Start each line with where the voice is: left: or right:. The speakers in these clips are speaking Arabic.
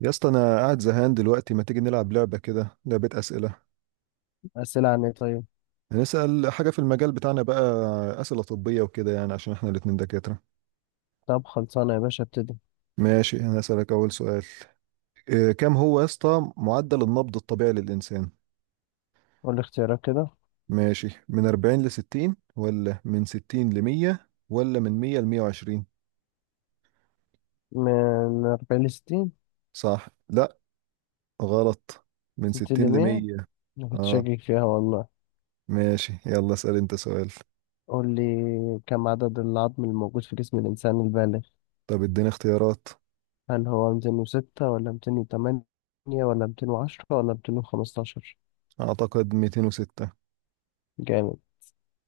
right: يا اسطى، انا قاعد زهقان دلوقتي. ما تيجي نلعب لعبة كده، لعبة أسئلة؟
left: أسئلة عن إيه طيب؟
right: هنسأل حاجة في المجال بتاعنا بقى، أسئلة طبية وكده يعني، عشان احنا الاتنين دكاترة.
left: طب خلصانة يا باشا ابتدي.
right: ماشي، انا هسألك أول سؤال. إيه كام هو يا اسطى معدل النبض الطبيعي للإنسان؟
left: قول لي اختيارات كده.
right: ماشي، من 40 ل 60، ولا من 60 ل 100، ولا من 100 ل 120؟
left: من 40 ل60.
right: صح؟ لا، غلط. من
left: ستين
right: 60 ل
left: ل100.
right: 100.
left: أنا كنت
right: اه،
left: شاكك فيها والله.
right: ماشي، يلا اسأل انت سؤال.
left: قول لي، كم عدد العظم الموجود في جسم الإنسان البالغ؟
right: طب اديني اختيارات.
left: هل هو 206 ولا 208 ولا 210 ولا 215؟
right: اعتقد 206.
left: جامد.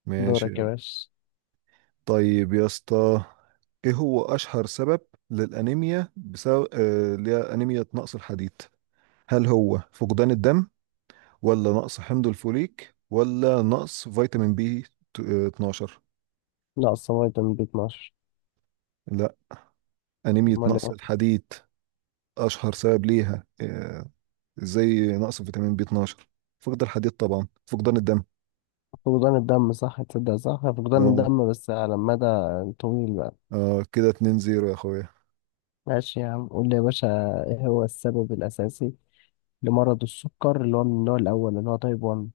right: ماشي.
left: دورك يا باشا.
right: طيب يا اسطى، ايه هو اشهر سبب للانيميا، بسبب اللي هي انيميا نقص الحديد؟ هل هو فقدان الدم، ولا نقص حمض الفوليك، ولا نقص فيتامين بي 12؟
left: ناقصة فيتامين بي 12.
right: لا، انيميا
left: أمال
right: نقص
left: إيه؟
right: الحديد، اشهر سبب ليها، زي نقص فيتامين بي 12، فقد الحديد، طبعا فقدان الدم.
left: فقدان الدم صح، تصدق صح، فقدان
right: اه.
left: الدم بس على مدى طويل بقى.
right: اه، كده 2-0 يا اخويا.
left: ماشي يا عم، قول لي يا باشا، إيه هو السبب الأساسي لمرض السكر اللي هو من النوع الأول اللي هو تايب 1؟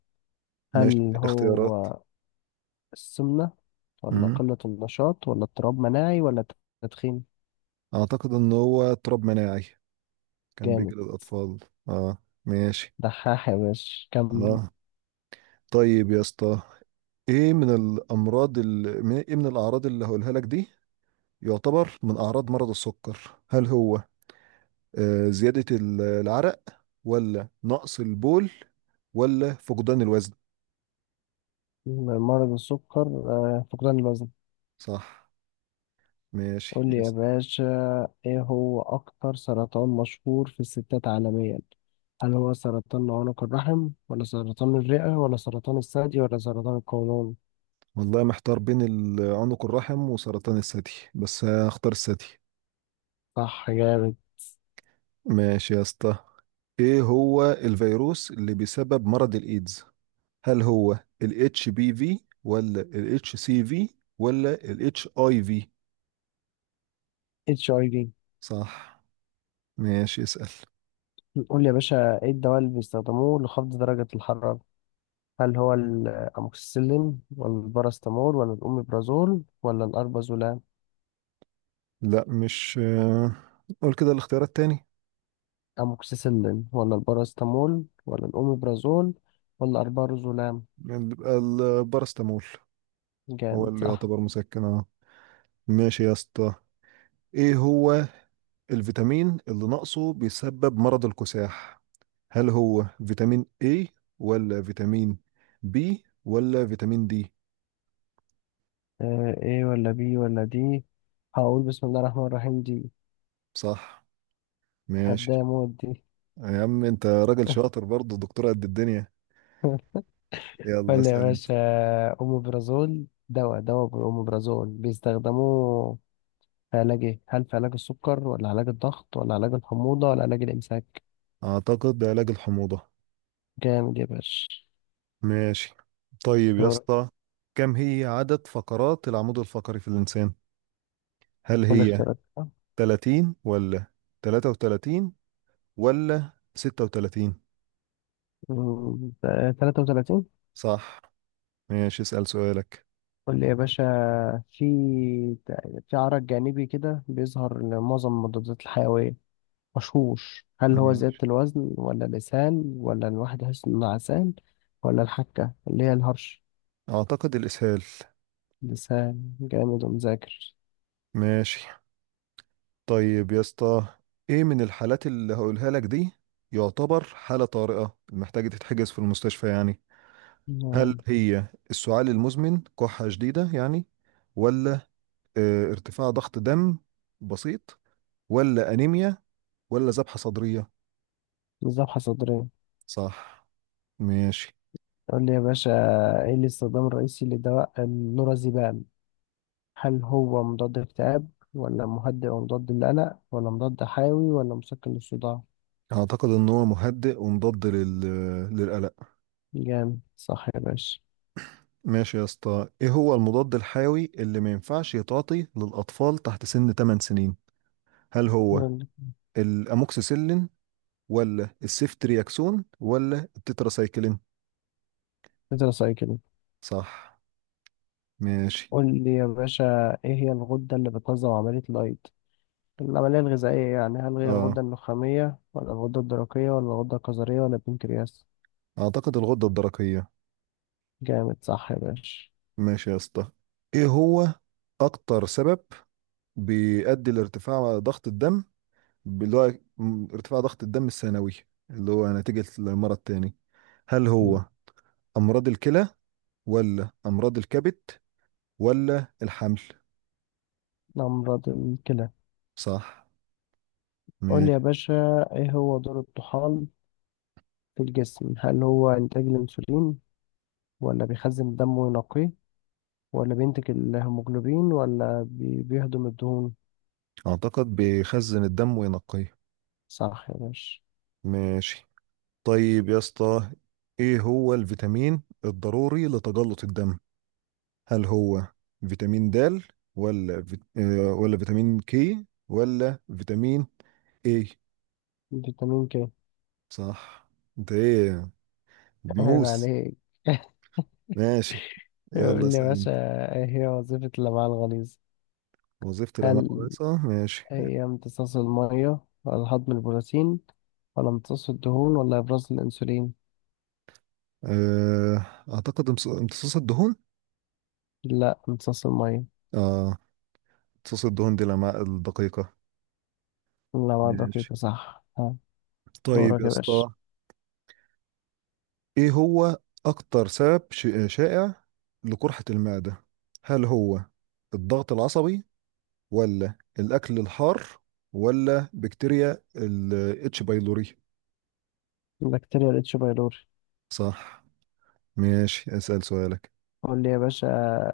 right: ماشي،
left: هل
right: اديني اختيارات.
left: هو السمنة ولا
right: مم.
left: قلة النشاط ولا اضطراب مناعي ولا تدخين؟
right: اعتقد ان هو اضطراب مناعي، كان بيجي
left: جامد.
right: للأطفال. اه، ماشي.
left: دحاح يا باشا. كم
right: اه، طيب يا اسطى، ايه من الأمراض ايه من الأعراض اللي هقولها لك دي يعتبر من أعراض مرض السكر؟ هل هو زيادة العرق، ولا نقص البول، ولا فقدان الوزن؟
left: مرض السكر، فقدان الوزن.
right: صح، ماشي،
left: قول لي يا
right: اسأل.
left: باشا، ايه هو أكتر سرطان مشهور في الستات عالميا؟ هل هو سرطان عنق الرحم ولا سرطان الرئة ولا سرطان الثدي ولا سرطان القولون؟
right: والله محتار بين عنق الرحم وسرطان الثدي، بس هختار الثدي.
left: صح جامد.
right: ماشي يا اسطى، ايه هو الفيروس اللي بيسبب مرض الايدز؟ هل هو ال HBV، ولا ال HCV، ولا ال HIV؟
left: اتش اي
right: صح، ماشي، اسأل.
left: في. قول لي يا باشا، ايه الدواء اللي بيستخدموه لخفض درجة الحرارة؟ هل هو الأموكسيسيلين ولا الباراسيتامول ولا الأوميبرازول ولا الأربازولام؟
right: لا، مش قول كده الاختيار التاني.
left: أموكسيسيلين ولا الباراسيتامول ولا الأوميبرازول ولا الأربازولام.
right: بيبقى البارستامول، هو
left: جامد
right: اللي
left: صح.
right: يعتبر مسكن. اه، ماشي يا اسطى، ايه هو الفيتامين اللي ناقصه بيسبب مرض الكساح؟ هل هو فيتامين A، ولا فيتامين B، ولا فيتامين D؟
left: إيه، ولا بي ولا دي. هقول بسم الله الرحمن الرحيم دي.
right: صح،
left: هبدأ
right: ماشي.
left: موت دي.
right: يا عم انت راجل شاطر برضه، دكتور قد الدنيا. يلا
left: ولا يا
right: اسأل انت.
left: باشا. أوميبرازول، دواء بالأوميبرازول بيستخدموه في علاج إيه؟ هل في علاج السكر ولا علاج الضغط ولا علاج الحموضة ولا علاج الإمساك؟
right: اعتقد علاج الحموضة.
left: جامد يا باشا.
right: ماشي. طيب يا
left: دورك.
right: اسطى، كم هي عدد فقرات العمود الفقري في الانسان؟ هل
left: قول
right: هي
left: اختيارات.
right: 30، ولا 33، ولا 36؟
left: 33.
right: صح، ماشي، اسأل سؤالك.
left: قول لي يا باشا، في في عرق جانبي كده بيظهر لمعظم المضادات الحيوية مشهوش. هل هو زيادة
right: ماشي،
left: الوزن ولا لسان ولا الواحد يحس إنه عسان ولا الحكة اللي هي الهرش؟
right: اعتقد الاسهال.
left: لسان. جامد ومذاكر.
right: ماشي. طيب يا اسطى، ايه من الحالات اللي هقولها لك دي يعتبر حالة طارئة محتاجة تتحجز في المستشفى يعني؟ هل
left: مم،
right: هي السعال المزمن، كحة شديدة يعني، ولا ارتفاع ضغط دم بسيط، ولا أنيميا، ولا ذبحة صدرية؟
left: مذبحة صدرية.
right: صح، ماشي.
left: قول لي يا باشا، ايه الاستخدام الرئيسي لدواء النورازيبام؟ هل هو مضاد اكتئاب ولا مهدئ ومضاد للقلق ولا مضاد حيوي ولا مسكن للصداع؟
right: أعتقد إن هو مهدئ ومضاد للقلق.
left: جامد صح يا باشا.
right: ماشي يا اسطى، إيه هو المضاد الحيوي اللي ما ينفعش يتعاطي للأطفال تحت سن 8 سنين؟ هل هو
left: يلا.
right: الأموكسيسيلين، ولا السيفترياكسون، ولا التتراسايكلين؟
left: ادرس سؤال كده.
right: صح، ماشي.
left: قول لي يا باشا، ايه هي الغدة اللي بتنظم عملية الأيض؟ العملية الغذائية يعني. هل هي
right: اه،
left: الغدة النخامية ولا الغدة الدرقية ولا الغدة الكظرية ولا البنكرياس؟
right: أعتقد الغدة الدرقية.
left: جامد صح يا باشا.
right: ماشي يا اسطى، إيه هو أكتر سبب بيؤدي لارتفاع ضغط الدم، اللي هو ارتفاع ضغط الدم الثانوي، اللي هو نتيجة المرض تاني؟ هل
left: مم.
right: هو أمراض الكلى، ولا أمراض الكبد، ولا الحمل؟
left: أمراض الكلى.
right: صح،
left: قول لي يا
right: ماشي.
left: باشا، ايه هو دور الطحال في الجسم؟ هل هو إنتاج الأنسولين ولا بيخزن الدم وينقيه ولا بينتج الهيموجلوبين ولا بيهضم الدهون؟
right: أعتقد بيخزن الدم وينقيه.
left: صح يا باشا.
right: ماشي. طيب يا اسطى، إيه هو الفيتامين الضروري لتجلط الدم؟ هل هو فيتامين د، ولا فيت... آه، ولا فيتامين كي، ولا فيتامين اي؟
left: فيتامين ك.
right: صح. انت ايه،
left: فاهم
right: بنوس؟
left: عليك.
right: ماشي،
left: يقول
right: يلا
left: لي
right: اسأل
left: باشا،
right: انت.
left: ايه هي وظيفة الأمعاء الغليظة؟
right: وظيفة الأمعاء
left: هل
right: الرئيسة، ماشي.
left: هي امتصاص المية ولا هضم البروتين ولا امتصاص الدهون ولا إبراز الأنسولين؟
right: أه... أعتقد امتصاص الدهون.
left: لا، امتصاص المية.
right: اه، امتصاص الدهون دي الأمعاء الدقيقة.
left: الأمعاء
right: ماشي.
left: الدقيقة صح. ها.
right: طيب
left: دورك
right: يا
left: يا باشا.
right: اسطى، ايه هو أكتر سبب شائع لقرحة المعدة؟ هل هو الضغط العصبي، ولا الأكل الحار، ولا بكتيريا ال اتش بايلوري؟
left: بكتيريا الاتش بايلوري.
right: صح، ماشي، اسأل سؤالك.
left: قول لي يا باشا،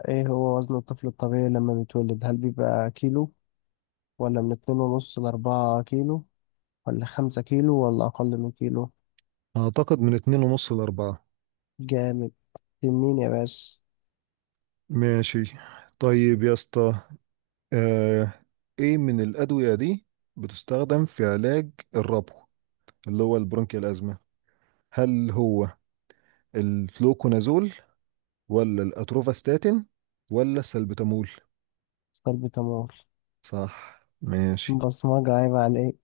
left: ايه هو وزن الطفل الطبيعي لما بيتولد؟ هل بيبقى كيلو ولا من 2.5 ل4 كيلو ولا 5 كيلو ولا أقل من كيلو؟
right: أعتقد من اتنين ونص لأربعة.
left: جامد. تنين يا باشا.
right: ماشي. طيب يا اسطى، آه، ايه من الأدوية دي بتستخدم في علاج الربو، اللي هو البرونكيال أزمة؟ هل هو الفلوكونازول، ولا الأتروفاستاتين، ولا السلبتامول؟
left: استر بتمور.
right: صح، ماشي.
left: بصمجة، عيب عليك.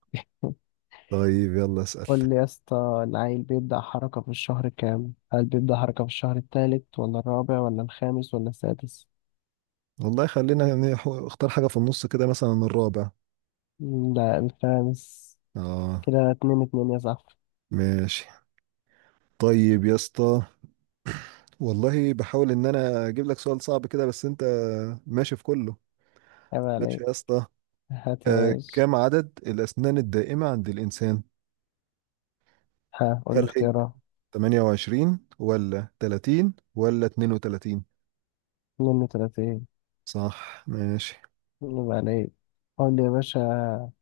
right: طيب يلا اسأل.
left: قول لي يا اسطى، العيل بيبدأ حركة في الشهر كام؟ هل بيبدأ حركة في الشهر التالت ولا الرابع ولا الخامس ولا السادس؟
right: والله خلينا يعني، اختار حاجة في النص كده، مثلا الرابع.
left: لا، الخامس.
right: اه،
left: كده 2-2 يا صاحبي.
right: ماشي. طيب يا اسطى، والله بحاول ان انا اجيب لك سؤال صعب كده، بس انت ماشي في كله.
left: عيب
right: ماشي
left: عليك.
right: يا اسطى،
left: هات يا باشا.
right: كم عدد الأسنان الدائمة عند الإنسان؟
left: ها، قول لي
right: هل هي
left: اختيارات.
right: 28، ولا 30، ولا 32؟
left: 32.
right: صح، ماشي.
left: عيب عليك. قول لي يا باشا،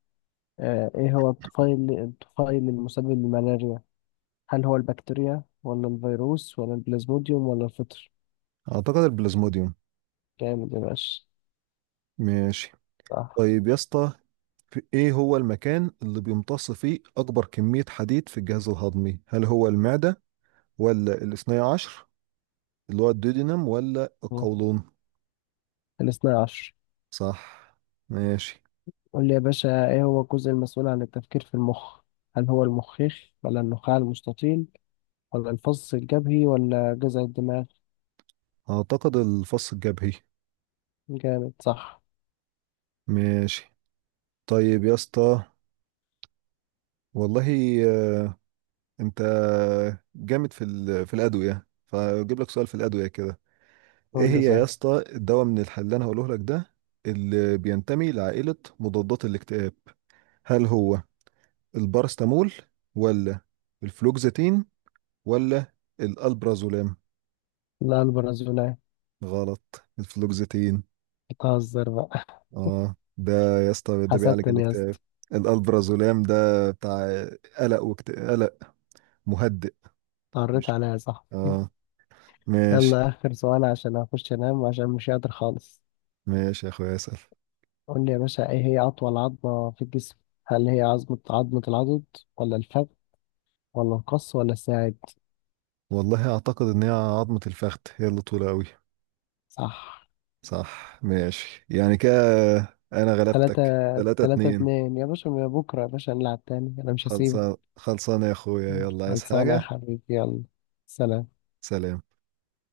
left: ايه هو الطفيل المسبب للملاريا؟ هل هو البكتيريا ولا الفيروس ولا البلازموديوم ولا الفطر؟
right: أعتقد البلازموديوم.
left: جامد يا باشا.
right: ماشي.
left: صح.
right: طيب يا اسطى، في إيه هو المكان اللي بيمتص فيه أكبر كمية حديد في الجهاز الهضمي؟ هل هو المعدة، ولا الاثني عشر اللي هو الديودينم، ولا
left: مم.
right: القولون؟
left: 12.
right: صح، ماشي.
left: قول لي يا باشا، ايه هو الجزء المسؤول عن التفكير في المخ؟ هل هو المخيخ ولا النخاع المستطيل ولا الفص الجبهي ولا جذع الدماغ؟
right: أعتقد الفص الجبهي.
left: جامد صح.
right: ماشي. طيب يا اسطى، والله انت جامد في في الادويه، فاجيب لك سؤال في الادويه كده. ايه
left: قول لي
right: هي يا
left: صح.
right: اسطى الدواء من الحل اللي انا هقوله لك ده، اللي بينتمي لعائله مضادات الاكتئاب؟ هل هو البارستامول، ولا الفلوكزيتين، ولا الالبرازولام؟
left: لا، البرازيلية.
right: غلط، الفلوكزيتين.
left: بتهزر بقى.
right: اه ده يا اسطى ده بيعالج
left: حسدتني يا
right: الاكتئاب.
left: اسطى.
right: الالبرازولام ده بتاع قلق وقلق، مهدئ.
left: قريت
right: مش،
left: عليها صح.
right: اه، ماشي.
left: يلا اخر سؤال عشان اخش انام وعشان مش قادر خالص.
right: ماشي يا اخويا، اسال.
left: قول لي يا باشا، ايه هي اطول عظمة في الجسم؟ هل هي عظمة العضد ولا الفخذ ولا القص ولا الساعد؟
right: والله اعتقد ان هي عظمة الفخذ، هي اللي طولة قوي.
left: صح.
right: صح، ماشي. يعني كده انا
left: تلاتة.
right: غلبتك 3
left: تلاتة
right: 2
left: اتنين يا باشا. من بكرة يا باشا هنلعب تاني، أنا مش هسيبك.
right: خلصان خلصان يا اخويا. يلا، عايز
left: خلصانة يا
right: حاجة؟
left: حبيبي. يلا. سلام.
right: سلام.